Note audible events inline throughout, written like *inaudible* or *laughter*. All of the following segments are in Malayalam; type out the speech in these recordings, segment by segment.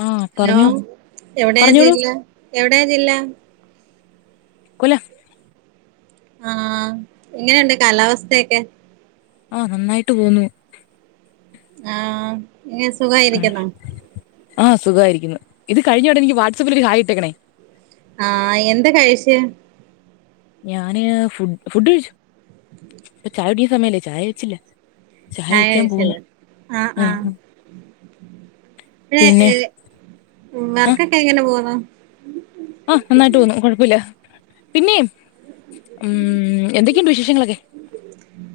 ആഹ് ഹലോ പറഞ്ഞോ എവിടെയാ പറഞ്ഞോളൂ ജില്ല എവിടെയാ ജില്ല കൊല്ല ആഹ് എങ്ങനെണ്ട് കാലാവസ്ഥയൊക്കെ? അഹ് നന്നായ്ട്ട് പോവുന്നു ആഹ് ങ്ങനെ സുഖായിരിക്കുന്നോ? ആഹ് സുഖായിരിക്കുന്നു ഇത് കഴിഞ്ഞൊടനെ എനിക്ക് വാട്സപ്പിലൊ ഹായ് ഇട്ടേക്കണേ ആഹ് എന്ത കഴിച്ചെ? ഞാന് ഫുട് ഫുഡ് കഴിച്ചു ചായുടിസമയല്ലേ ചായ വെച്ചില്ല ചായ വെക്കാൻ പോകുന്നു ചായാഴ്ചല്ലോ ആഹ് ആഹ് പിന്നെ ഏഹ് മൂന്നാർക്കെക്കെ എങ്ങനെ പോവ്ന്നു? അഹ് നന്നായിട്ട് പോകുന്നു കുഴപ്പേല്ല പിന്നെയും ഉം എന്തൊക്കെയുണ്ട് വിശേഷങ്ങളൊക്കെ?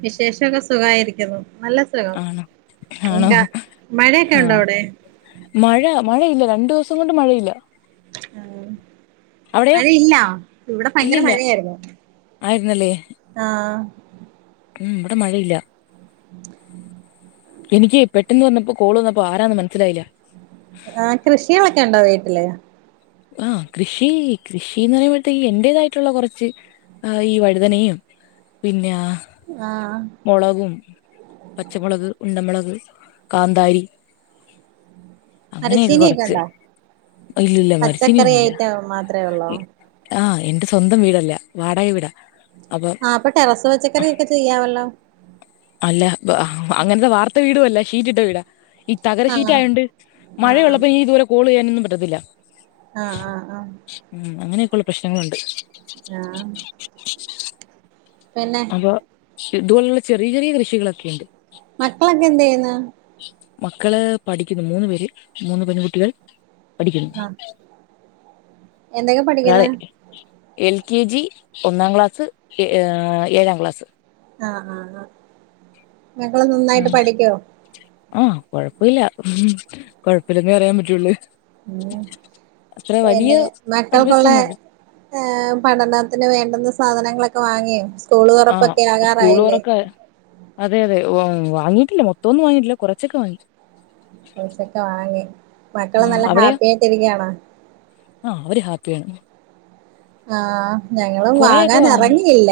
വിശേഷൊക്കെ സുഖായിരിക്കുന്നു നല്ല സുഖം ആണോ ആണോ എന്താ മഴയൊക്കെ ഉണ്ടോ ആഹ് അവിടെ? മഴ മഴയില്ല രണ്ടു ദൊവസം കൊണ്ട് മഴയില്ല ആഹ് അവിടെയോ മഴയില്ല ഇവിടെ ഭയങ്കര ഇല്ലില്ല മഴയായിരുന്നു ആയിരുന്നല്ലേ ആഹ് ഉം ഇവടെ മഴയില്ല എനിക്ക് പെട്ടെന്ന് വന്നപ്പോ കോൾ വന്നപ്പോ ആരാന്ന് മൻസ്സിലായില്ല ആഹ് കൃഷികളൊക്കെണ്ടോ വീട്ടില്? ആഹ് കൃഷി കൃഷീന്ന് പറയുമ്പഴ്ത്തേക്ക് എൻ്റേതായിട്ടുള്ള കൊറച്ച് ആഹ് യീ വഴുതനയും പിന്നാ ആഹ് മൊളകും പച്ചമുളക്, ഉണ്ടമുളക്, കാന്താരി *inaudible* അങ്ങനെയൊക്കെ കൊറച്ച് മരച്ചീന്യൊക്കെണ്ടോ ഇല്ലില്ല പച്ചക്കറി മരച്ചീനിയൊന്നുല്ല ഐറ്റം മാത്രേ ഒള്ളോ? ആഹ് എന്റെ സ്വന്തം വീടല്ല വാടക വീടാ അപ്പൊ അപ്പ ടെറസ് പച്ചക്കറിയെക്കെ ചെയ്യാവല്ലോ. അല്ല അപ്പ അഹ് അങ്ങൻത്തെ വാർത്ത വീട്വൊല്ല ഷീറ്റ്ട്ട വീടാ. ഈ തകര ആഹ് ശീറ്റായോണ്ട് ആഹ് മഴയുള്ളപ്പോ ഈ ത് പോലെ കോളെയ്യാനൊന്നും പറ്റത്തില്ല. ആഹ് ആഹ് ആഹ് ഉം അങ്ങനെയെക്കൊള്ള പ്രശ്നങ്ങള്ണ്ട്. ആഹ് പിന്നെ *unintelligible* ഇത്പോല്ള്ള ചെറിയ ചെറിയ കൃഷികളൊക്കെണ്ട്. മക്കളൊക്കെന്തെയ്യ്ന്ന്? മക്കള് പഠിക്കുന്നു മൂന്ന് പേര് മൂന്ന് പെൺകുട്ടികൾ പഠിക്കുന്നു. ആഹ് എന്തൊക്കെ ഒരാള് പഠിക്കുന്ന് എൽ കെ ജി, ഒന്നാം ക്ലാസ്സ്, എഹ് ഏഹ് ഏഴാം ക്ലാസ്. ആഹ് ആഹ് ആഹ് മക്കള് നന്നായിട്ട് പഠിക്കോ? ആഹ് കൊഴപ്പൊല്ല കൊഴപ്പില്ലന്നെ പറയാൻ പറ്റൊള്ള്. ഉം പിന്നെ മക്കൾക്കൊള്ളെ അഡ്ജസ്റ്റൊന്നുല്ല ഏഹ് പഠനത്തിന് വേണ്ടുന്ന സാധനങ്ങളൊക്കെ വാങ്ങ്യേ സ്കൂള് ആഹ് തോറപ്പൊക്കെ സ്കൂൾ ആകാറായില്ലേ. തുറക്ക അതെ യതെ വ് വാങ്ങിട്ടില്ല മൊത്തൊന്നും വാങ്ങിട്ടില്ല കൊറച്ചൊക്കെ വാങ്ങി. കൊർച്ചോക്കെ വാങ്ങി മക്കള് ആഹ് നല്ല അവിടെയോ ഹാപ്പിയായിട്ടിരിക്കാണോ? ആഹ് അവര് ഹാപ്പിയാണ്. ആഹ് ഞങ്ങള് കൊറെയൊക്കെ വാങ്ങി വാങ്ങാനെറങ്ങിയില്ല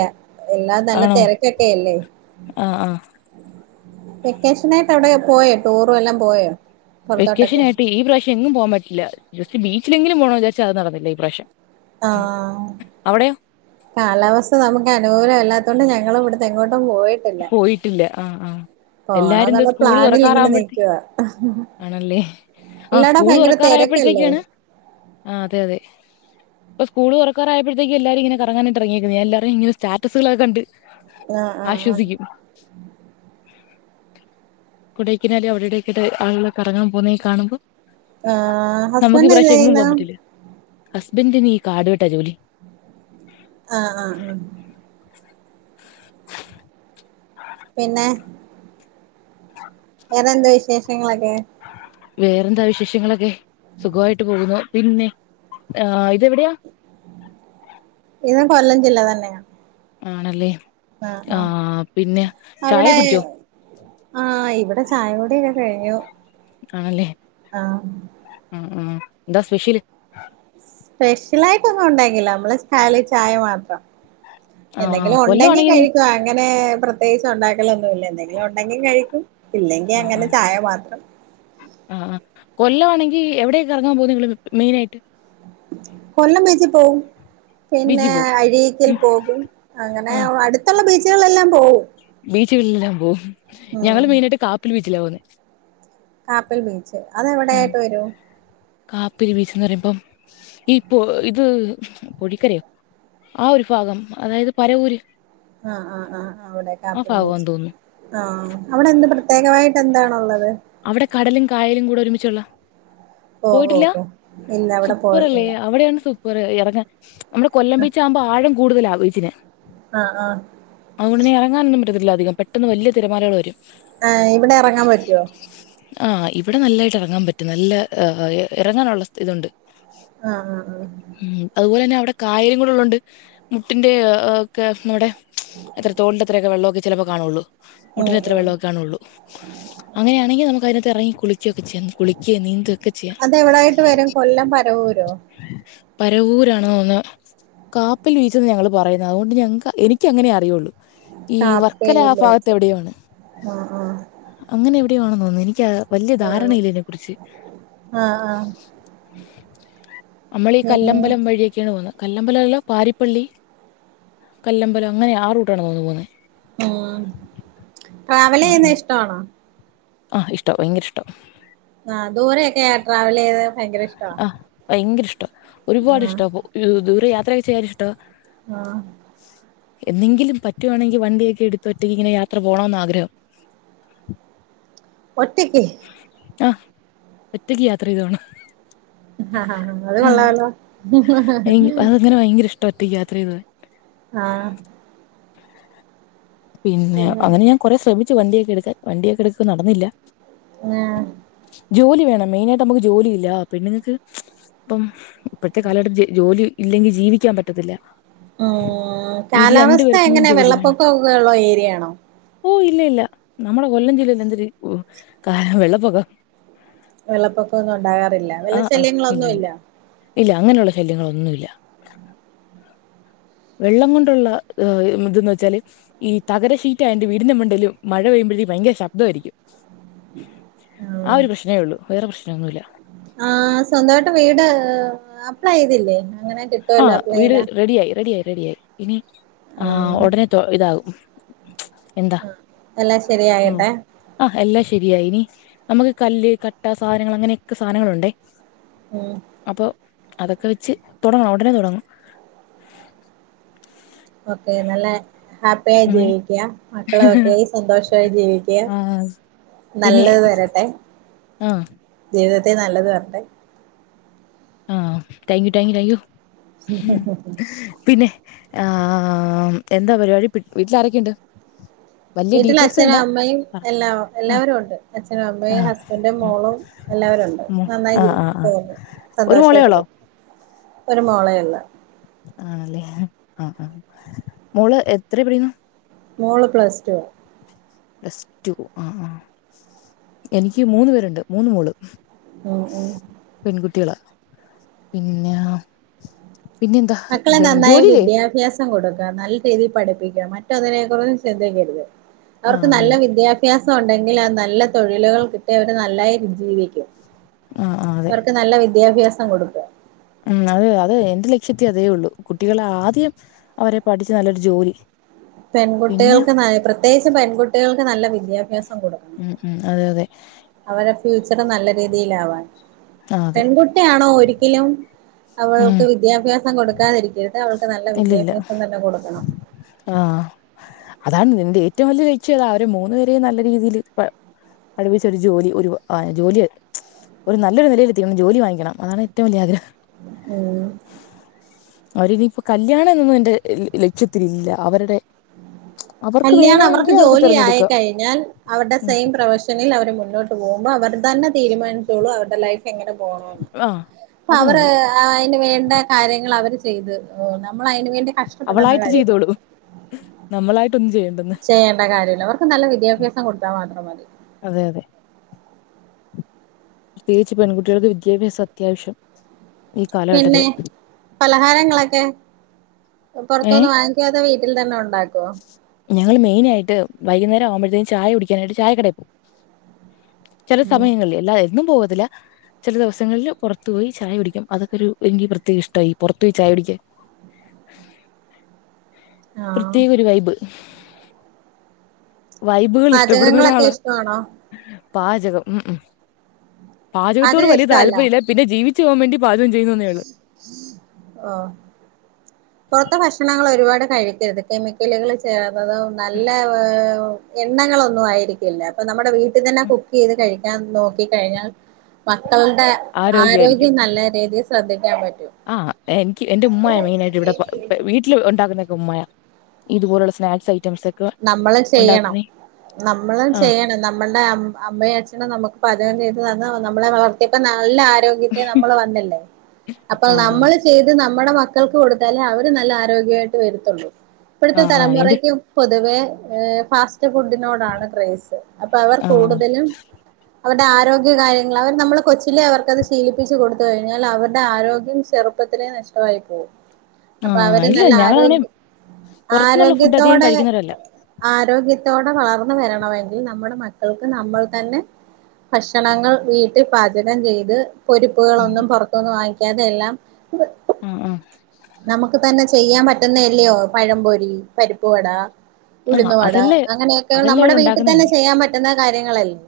എല്ലാ നല്ല ആണോ തെരക്കൊക്കെയെല്ലേ ആഹ് ആഹ് വെക്കേഷനായിട്ട് എവടെക്കെ പോയോ ടൂറു വല്ലാം പോയോ? പൊറത്തോട്ടൊക്കെ വെക്കേഷനായിട്ട് ഈ പ്രവശ്യെങ്ങും പോവാൻ പറ്റില്ല ജസ്റ്റ് ബീച്ചിലെങ്കിലും പോണോന്ന് വിചാര്ച്ച് അത് നടന്നില്ല ഈ പ്രാവശ്യം. ആഹ് അവിടെയോ കാലാവസ്ഥ നമക്കനുകൂലം അല്ലാത്തോണ്ട് ഞങ്ങളും ഇവട്ന്നെങ്ങോട്ടും പോയി പോയിട്ടില്ല ആഹ് ആഹ് എല്ലാരും ന്ത് പോണോന്നുള്ള സ്കൂള് പ്ലാനിൽ ഇങ്ങനെ തോറക്കാറാവുമ്പഴ് നിക്കുവാ ആണല്ലേ ആഹ് എല്ലാടോം സ്കൂൾ ഭയങ്കര തെരക്കല്ലേ തോറക്കാറായപ്പഴത്തേക്കാണ് ആഹ് അതെ യതെ ഇപ്പ സ്കൂള് തോറക്കാറായപ്പഴത്തേക്ക്‌ എല്ലാരുങ്ങന കറങ്ങാനായിട്ടെറങ്ങിക്ക്ണ് എല്ലാറുങ്ങന സ്റ്റാറ്റസുകളൊക്കെ കണ്ട്. ആഹ് ആഹ് ആഹ് ആശ്വസിക്കും. കൊടൈക്കനാല് അവടെ വടൊക്കയ്ട്ട് ആള്കള് കറങ്ങാൻ പോവുന്നെ കാണുമ്പോ ആഹ് നമക്ക് ഈ ഹസ്ബൻഡ് എന്ത് പ്രാവശ്യെങ്ങും ചെയ്യുന്നു പോവാൻ പറ്റില്ല ഹസ്ബൻ്റ്ന് ഈ കാട് വെട്ടാ ജോലി. ആഹ് ആഹ ആഹ് പിന്നെ വേറെന്താ വിശേഷങ്ങളൊക്കെ? വേറെന്താ വിശേഷങ്ങളൊക്കെ സുഖോയിട്ട് പോകുന്നു പിന്നെ ആഹ് ഇതെവിടെയാ? ഇത് കൊല്ലം ജില്ല തന്നെയാ ആണല്ലേ ആഹ് പിന്നെ ചായ അവിടെ കുടിച്ചോ? ആഹ് ഇവിടെ ചായകുടിയൊക്കെ കഴിഞ്ഞു ആണല്ലേ ആഹ് ഉം ഉം എന്താ സ്പെഷ്യല് സ്പെഷ്യലയിട്ടൊന്നും ഉണ്ടാക്കില്ല നമ്മള് കാലി ചായ മാത്രം ആ ആ എന്തെങ്കിലും ഉണ്ടെങ്കി കൊല്ലമാണെങ്കിൽ കഴിക്കു അങ്ങനെ പ്രത്യേകിച്ച് ഉണ്ടാക്കലൊന്നുല്ലേന്നെ ഉണ്ടെങ്കിൽ കഴിക്കും ഇല്ലെങ്കിൽ അങ്ങനെ ചായമാത്രം ആഹ് ആഹ് കൊല്ലാണങ്കിൽ എവിടെയൊക്കെ കറങ്ങാൻ പോകുന്നെ നിങ്ങള് മെയിനയിട്ട് കൊല്ലം ബിച്ചി പോവും പിന്നെ ബീച്ചിൽ പോവും അഴീക്കിൽ പോകും അങ്ങനെ അടുത്തുള്ള ബീച്ചുകളെല്ലാം പോകും ബീച്ചുകളളെല്ലാം പോവും ഞങ്ങള് മെയിനായിട്ട് കാപ്പിൽ ബീച്ചിലാ പോകുന്നെ കാപ്പിൽ ബീച്ച് അത് എവിടെയായിട്ട് വരും കാപ്പിരി ബീച്ച്ന്ന് പറയുമ്പം ഇപ്പൊ ഇത് പൊടിക്കരയോ ആ ഒരു ഭാഗം അതായത് പരവൂര് ആഹ് ആഹ് ആഹ് ആഹാ അവിടെ ആ കാപ്പിരി ബീച്ച് ഭാഗമാന്ന് തോന്നുന്നു ആഹ് അവിടെ എന്ത് പ്രത്യേകവായിട്ട് എന്താണുള്ളത് അവിടെ കടലും കായലും കൂടെ ഒരുമിച്ചുള്ള ഓ ഓ പോയിട്ടില്ല ഓ ഇല്ല അവിടെ സൂപ്പർ അല്ലേ പോയിട്ടില്ല അവിടെയാണ് സൂപ പറ് ഇറങ്ങ നമ്മുടെ കൊല്ലം ബീച്ചാകുമ്പോ ആഴം കൂടുതല ബീച്ചിന് ആഹ് ആഹ് അതുകൊണ്ട് ഇനി ഇറങ്ങാനൊന്നുംപറ്റത്തില്ല അധിക പെട്ടെന്നു വലിയ തിരമാലകൾ വരും ആഹ് ഇവിടെ ഇറങ്ങാൻ പറ്റുവോ ആഹ് ഇവിടെ നല്ലായിട്ട് ഇറങ്ങാൻ പറ്റും നല്ല ഇറങ്ങാനുള്ള ഇതുണ്ട് ആഹ് ആഹ് ആഹ് ഉം അതുപോലെ തന്നെ അവിടെ കായൽ കൂടെ ഉള്ളോണ്ട് മുട്ടിന്റെക്കെ നമ്മടെ എത്ര തോളിന്റെ അത്രയൊക്കെ വെള്ളമൊക്കെ ചിലപ്പോ കാണുള്ളൂ മുട്ടന്റെ ഉം അത്ര ഉം വെള്ളക്കെ കാണുള്ളൂ അങ്ങനെയാണെങ്കിൽ നമുക്ക് അതിനത്ത് ഇറങ്ങി കുളിക്കൊക്കെ ചെയ്യ കുളിക്കിയ നീന്തൊക്കെ അതെവിടായിട്ട് വരും കൊല്ലം പരവൂരോ പരവൂരാണോന്ന് കാപ്പൽ ബിച്ചന്ന് ഞങ്ങൾ പറയുന്നത് അതുകൊണ്ട് ഞങ്ങൾക്ക് എനിക്ക് അങ്ങനെ അറിയുള്ളൂ ഈ വർക്കല കാപ്പേൽ ആ ഭാഗത്ത് ബീച്ച് എവിടെയോ ആണ് ആഹ് ആഹ് അങ്ങനെ എവിടെ ആണെന്ന് തോന്നുന്നു എനിക്ക് വലിയ ആഹ് ധാരണയില്ല ഇതിനെ കുറിച്ച് ആഹ് ആഹ് നമ്മൾ ഈ പിന്നെ കല്ലമ്പലം വഴിയൊക്കെയാണ് പോകന്നുന്നത് കല്ലമ്പലമല്ല പാരിപ്പള്ളി കല്ലമ്പലം അങ്ങനെ ആ റൂട്ടാണ് തോന്നു പോകുന്നേ ആഹ് ട്രാവല് ചെയ്യുന്ന ഇഷ്ടാണോ ആഹ് ഇഷ്ട ഭയങ്കര ഇഷ്ടാ ആഹ് ദൂരെക്കെ ട്രാവൽ ചെയ്ത് ഭയങ്കര ഇഷ്ടമാ ആഹ് ഭയങ്കര ഇഷ്ടം ഒരുപാട് ഇഷ്ട ദൂരെ യാത്രൊക്കെ ചെയ്യാ ഇഷ്ടമാ ആഹ് എന്നെങ്കിലും പറ്റുവാണെങ്കിൽ വണ്ടിയൊക്കെ എടുത്ത ഒറ്റയ്ക്ക് ഇങ്ങനെ യാത്ര പോകണന്ന് ആഗ്രഹം *inaudible* ഒറ്റക്ക് ആഹ് ഒറ്റയ്ക്ക് യാത്ര ചെയ്തോണം ആഹ് ആഹ് അത് കൊള്ളാലോ അങ്ങനെ ഭയങ്കര ഇഷ്ട ഒറ്റക് യാത്ര ചെയുന്നത് ആഹ് പിന്നെ അങ്ങനെ ഞാൻ കൊറെ ശ്രമിച്ചു വണ്ടിയൊക്കെ എടുക്കാൻ വണ്ടിയൊക്കെ എടുക്ക നടന്നില്ല ആഹ് ജോലി വേണം മെയിനായിട്ട് നമുക്ക് ജോലി ഇല്ല പെണ്ണുങ്ങൾക്ക് ഇപ്പം ഇപ്പോഴത്തെ കാലഘട്ട ജോലി ഇല്ലെങ്കിൽ ജീവിക്കാൻ പറ്റത്തില്ല ഉം വീട്ടിൽ രണ്ടു കാലാവസ്ഥ പേർക്കും എങ്ങനെ ജോലി വേണം വെള്ളപ്പൊക്കൊക്കെ ഉള്ള ഏരിയയാണോ ഓ ഇല്ല ഇല്ല നമ്മളുടെ കൊല്ലം ജില്ലയിൽ എന്ത വെള്ളപ്പൊക്കം വെള്ളപ്പൊക്കമൊന്നും ഉണ്ടാകാറില്ല വെള്ള ശല്യങ്ങളൊന്നും ഇല്ല ഇല്ല അങ്ങനെയുള്ള ശല്യങ്ങളൊന്നുല്ല വെള്ളം കൊണ്ടുള്ള ഇതന്ന് വെച്ചാല് ഈ തകരശീറ്റ അതിന്റെ വീടിന്റെ മണ്ടേലും മഴ പെയ്യുമ്പഴേ ഭയങ്കര ശബ്ദമായിരിക്കും ആഹ് ഒരു പ്രശ്നേ ള്ളൂ വേറെ പ്രശ്ന ഒന്നുല്ല ആഹ് സ്വന്തമായിട്ട് വീട് അപ്ലൈ ചെയ്തില്ലേ അങ്ങനെ കിട്ട ആഹ് വീട് റെഡിയായി റെഡിയായി റെഡിയായി ഇനി ആ ആഹ് ഉടനെ ത ഇതാകും എന്താ ആഹ് എല്ലാം ആഹ് ശരിയാകട്ടെ ആഹ് എല്ലാം ശരിയായി ഇനി നമുക്ക് കല്ല് കട്ട സാനങ്ങൾ അങ്ങനെയൊക്കെ സാധനങ്ങളുണ്ടേ ആഹ് അപ്പൊ അതൊക്കെ വെച്ച് തുടങ്ങും ഉടനെ തുടങ്ങും ഓക്കെ നല്ല ഹാ യായി അങ്ങനെ ജീവിക്ക മക്കളൊക്കെ സന്തോഷമായി ജീവിക്ക ആ പിന്നെ നല്ലത് വരട്ടെ ആ ജീവിതത്തെ നല്ലത് വരട്ടെ ആഹ് thank you thank you thank you പിന്നെ ആഹ് എന്താ പരിപാടി വീട്ടിലാരൊക്കെയുണ്ട് വലിയ വീട്ടിൽ ഡീറ്റെയിൽസ് അച്ഛനും വേണ്ട അമ്മയും എല്ലാ ആഹ് എല്ലാവരും ഉണ്ട് അച്ഛനും അമ്മയും ഹസ്ബന്റും ആഹ് മോളും എല്ലാവരും ഉണ്ട് മ് നന്നായി ആഹ് ആഹ് ആഹ് പോവുന്നു ഒരു മോളേ സന്തോഷായിട്ട് ഒള്ളോ പോ ഒരു മോളെയുള്ളൂ ആല്ലെ ആഹ് ആഹ് മോള് എത്രയീ പിടീക്കുണു മോള് പ്ലസ് ടുവാ പ്ലസ് ടു ആഹ് ആഹ് എനിക്ക് മൂന്ന് പേരുണ്ട് മൂന്ന് മോള് ഉം ഉം പെൺകുട്ടികളാ പിന്നെ പിന്നെ എന്താ ജോലില്ലേ സം കൊടുക്കാ നല്ല രീതിയിൽ പഠിപ്പിക്ക മറ്റൊന്നിനേം കുറിച്ച് ചിന്തിക്കരുത് ആഹ് അവർക്ക് അതെ നല്ല അതെ വിദ്യാ ഭ്യാസം ഉണ്ടെങ്കിൽ ആ നല്ല തൊഴിലുകൾ കിട്ടി അവര് നല്ലായി ജീവിക്കും ആഹ് ആഹ് അതെ അവർക്ക് നല്ല വിദ്യാഭ്യാസം കൊടു ഉം അത് അത് എന്റെ ലക്ഷ്യത്തി അതേ ഉള്ളു കുട്ടികള് ആദ്യം അവരെ പഠിച്ച് നല്ലൊരു ജോലി പിന്നെ പെൺകുട്ടികൾക്ക് നല്ല പ്രത്യേകിച്ചും പെൺകുട്ടികൾക്ക് നല്ല വിദ്യാഭ്യാസം കൊടുക്കണം ഉം ഉം അതെ അതെ അവരെ ഫ്യൂച്ചർ നല്ല രീതിലാവാൻ ആഹ് അതെ പെൺകുട്ടിയാണോ ഒരിക്കലും ഉം അവൾക്ക് വിദ്യാഭ്യാസം കൊടുക്കാതിരിക്കരുത് അവൾക്ക് നല്ല ഇല്ലില്ല വിദ്യാഭ്യാസം തന്നെ കൊടുക്കണം. ആഹ് അതാണ് ഇന്റെ ഏറ്റവും വലിയ ലക്ഷ്യതാ അവര് മൂന്നു പേരെയും നല്ല രീതിയിൽ പ പഠപ്പിച്ചൊരു ജോലി ഒരു ആഹ് ജോലിയ ഒരു നല്ലൊരു നിലയിലത്തിക്കണം ജോലി വാങ്ങിക്കണം അതാണ് ഏറ്റവും വലിയ ആഗ്രഹം ഉം അവരിനിയിപ്പോ കല്യാണം എന്നൊന്നും എന്റെ ലക്ഷ്യത്തിലില്ല അവരുടെ അവർക്ക് കല്യാണം അവർക്ക് വേണമെങ്കിൽ ജോലി ആയി തിരഞ്ഞെടുക്കാം കഴിഞ്ഞാൽ അവരുടെ ഉം സെയിം പ്രൊഫഷ ണിൽ അവര് മുന്നോട്ട് പോകുമ്പോ അവർ തന്നെ തീരുമാനിച്ചോളൂ അവരുടെ ലൈഫ് എങ്ങനെ പോണു. ന്ന് ആഹ് പ്പൊ അത് അവറ് മതി ആഹ് അയിന് വേണ്ട കാര്യങ്ങൾ അവര് ചെയ്ത്. ഓ നമ്മൾ അയിന് വേണ്ടി കഷ്ടപ്പെടേണ്ട അവളായിട്ട് കാര്യമില്ല ചെയ്തോളും. നമ്മളായിട്ട് ഒന്നും ചെയ്യ ചെയ്യേണ്ട കാര്യല്ല. അവർക്ക് നല്ല വിദ്യാഭ്യാസം കൊടുത്താൽ മാത്രം മതി. അതെ അതെ ത്യേകിച്ച് പെൺകുട്ടികൾക്ക് വിദ്യാഭ്യാസം അത്യാവശ്യാ പിന്നെ പലഹാരങ്ങളൊക്കെ ഏഹ് പുറത്തുന്ന് വാങ്ങ്. ങ്ങിയതോ വീട്ടിൽ തന്നെ ഉണ്ടാക്കോ ഞങ്ങള് മെയിനായിട്ട് വൈകുന്നേരം ആവുമ്പത്തേക്കും ചായ കുടിക്കാനായിട്ട് ചായ കടയിൽ പോവും. ചില ഉം സമയങ്ങളിൽ എല്ലാ എന്നും പോകത്തില്ല. ചില ദിവസങ്ങളിൽ പുറത്തു പോയി ചായ കുടിക്കും അതൊക്കെ ഒരുഎനിക്ക് പ്രത്യേക ഇഷ്ടാ ഈപുറത്തു പോയി ചായ കുടിക്കാൻ ആഹ് ത്യേക ഒരു വൈബ്. വൈബുകൾ ഇഷ്ടപ്പെടുന്ന പാചകങ്ങളൊക്കെ ഒരാളാ. ഇഷ്ടമാണോ? പാചകം ഉം ഉം പാചകത്തോട് പാചകം വലിയ ഇഷ്ടമല്ല താല്പര്യല്ല. പിന്നെ ജീവിച്ച് പോവാൻ വേണ്ടി പാചകം ചെയ്യുന്നെന്നുള്ളൂ. ആഹ് പുറത്തെ ഭക്ഷണങ്ങൾ ഒരുപാട് കഴിക്കരുത്. കെമിക്കലുകൾ ചേർന്നതും നല്ല എണ്ണകളൊന്നും ആയിരിക്കില്ല. അപ്പൊ നമ്മുടെ വീട്ടിൽ തന്നെ കുക്ക് ചെയ്ത് കഴിക്കാൻ നോക്കി ക്കഴിഞ്ഞാൽ മക്കളുടെ ആരോഗ്യമായിരിക്കും ആരോഗ്യം നല്ല രീതിയിൽ ശ്രദ്ധിക്കാൻ പറ്റും. ആഹ് എനിക്ക് എന്റെ ഉമ്മായാ മെയിനായിട്ട് ഇവിടെ വീട്ടില് ഉണ്ടാക്കുന്നൊക്കെ ഉമ്മായാ. ഇതുപോലുള്ള സ്നാക്സ് ഐറ്റംസ്. നമ്മള് ചെയ്യണം. ഉണ്ടാക്കുന്നേ നമ്മള് ആ ചെയ്യണം. ന നമ്മളുടെ അമ്മയും അച്ഛനും നമ്മുക്ക് പാചകം ചെയ്ത് തന്ന്. നമ്മളെ വളർത്തിയപ്പോ നല്ല ആര്യോ ഗ്യത്തിൽ നമ്മള് വന്നില്ലേ അപ്പ ആ നമ്മള് ചെയ്ത് നമ്മുടെ മക്കൾക്ക് കൊടുത്താലേ അവര് നല്ല ആരോഗ്യായിട്ട് വരുത്തുള്ളൂ. ആ ഇപ്പോഴത്തെ ആ എന്റെ തലമുറക്കും. പൊതുവെ ഫാസ്റ്റ് ഫുഡിനോടാണ് ക്രേയ്സ് അപ്പൊ അവർ ആ കൂടുതലും. അവര്ടെ ആരോഗ്യകാര്യങ്ങള് അവര് നമ്മള് കൊച്ചിലെ അവർക്കത് ശീലിപ്പിച്ച് കൊടുത്ത്. കഴിഞ്ഞാല് വരുടെ ആരോഗ്യം ചെറു ചെറുപ്പത്തിലേ നഷ്ടോ ആയിപ്പോകും. ആ അപ്പൊ അവര് ഇല്ല നല്ല ഞങ്ങളങ്ങനെ ആരോഗ്യ പുറത്തുന്നുള്ള ഫുഡ് അധികം ആരോഗ്യത്തോടെ. കഴിക്കുന്നവരല്ല ആരോഗ്യത്തോടെ വളർന്നു വരണമെങ്കിൽ നമ്മുടെ മക്കൾക്ക് നമ്മൾ തന്നെ. ഭക്ഷണങ്ങൾ വീട്ടിൽ പാചകം ചെയ്ത്. ഉം പൊരിപ്പുകളൊന്നും പൊറത്തുന്നും വാങ്ങിക്കാതെല്ലാം. ഉം ഉം നമുക്ക് തന്നെ ചെയ്യാൻ പറ്റുന്നല്ലയോ പഴംപൊരി, പരിപ്പുവട. ആ ഉടുന്നു വട അതല്ലേ അങ്ങനെയൊക്കെ അതെല്ലാം നമ്മടെ ഇവിടെ വീട്ടിൽ തന്നെ ചെയ്യാൻ പറ്റുന്ന കാര്യങ്ങളല്ലേ.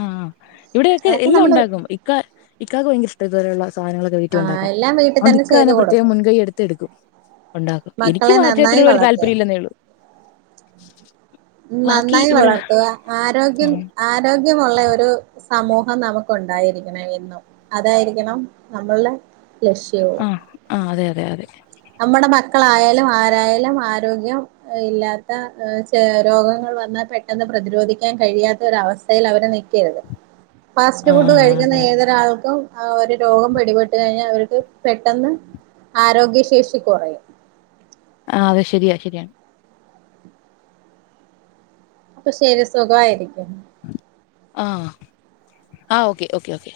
ആഹ് ഇവിടെയക്കെ അതൊക്കെ എല്ലാം നമ്മള് ഉണ്ടാക്കും ഇക്ക ഇക്കാക്ക് ഭയങ്കര ഇഷ്ടാ ഇതു പോലുള്ള സാനങ്ങള്. വീട്ടീ ആ ഒണ്ടാക്കാൻ എല്ലാം വീട്ടിൽ അതൊണ്ട് ഇക്ക ചെയ്തു തന്നെ പ്രത്യേകം കൊടുക്കണം മുൻകൈ എടുത്ത് എടുക്കും. ഒണ്ടാക്കും എനിക്ക് മക്കളെ നന്നായി വാചകത്തിനോട് വല്യ വളർത്തുക താല്പര്യല്ലെന്നേള്ളൂ. *inaudible* ബാക്കി നന്നായി ഇവിടെ വളർത്തുക. ആരോഗ്യം ഉം, ആരോഗ്യമുള്ള ഒരു സമൂഹം നമുക്ക് ഒണ്ടായിരിക്കണം എന്നും. അതായിരിക്കണം നമ്മളുടെ ലക്ഷ്യവും. ആഹ് ആ അതെ അതെ അതെ നമ്മുടെ മക്കളായാലും ആരായാലും ആരോഗ്യം. ഇല്ലാത്ത ഏഹ് ചെ രോഗങ്ങൾ വന്നാ പെട്ടെന്ന് പ്രതിരോധിക്കാൻ കഴിയാത്ത ഒരവസ് ത്തേൽ അവടെ നിക്കരുത്. ഫാസ്റ്റ് ആ ഫുഡ് ആ, കഴിക്കുന്ന അതെ ഏതൊരാൾക്കും ആ ഒരു രോഗം പിടിപെട്ട് കഴിഞ്ഞാ അവർക്ക് പെട്ടെന്ന് ആരോഗ്യശേഷി കൊറയും. ആഹ് അത് ശരിയാ ശരിയാണ്. അപ്പൊ ശരി സുഖായിരിക്കുന്നു. ആഹ് ആഹ് ഓക്കെ ഓക്കെ ഓക്കെ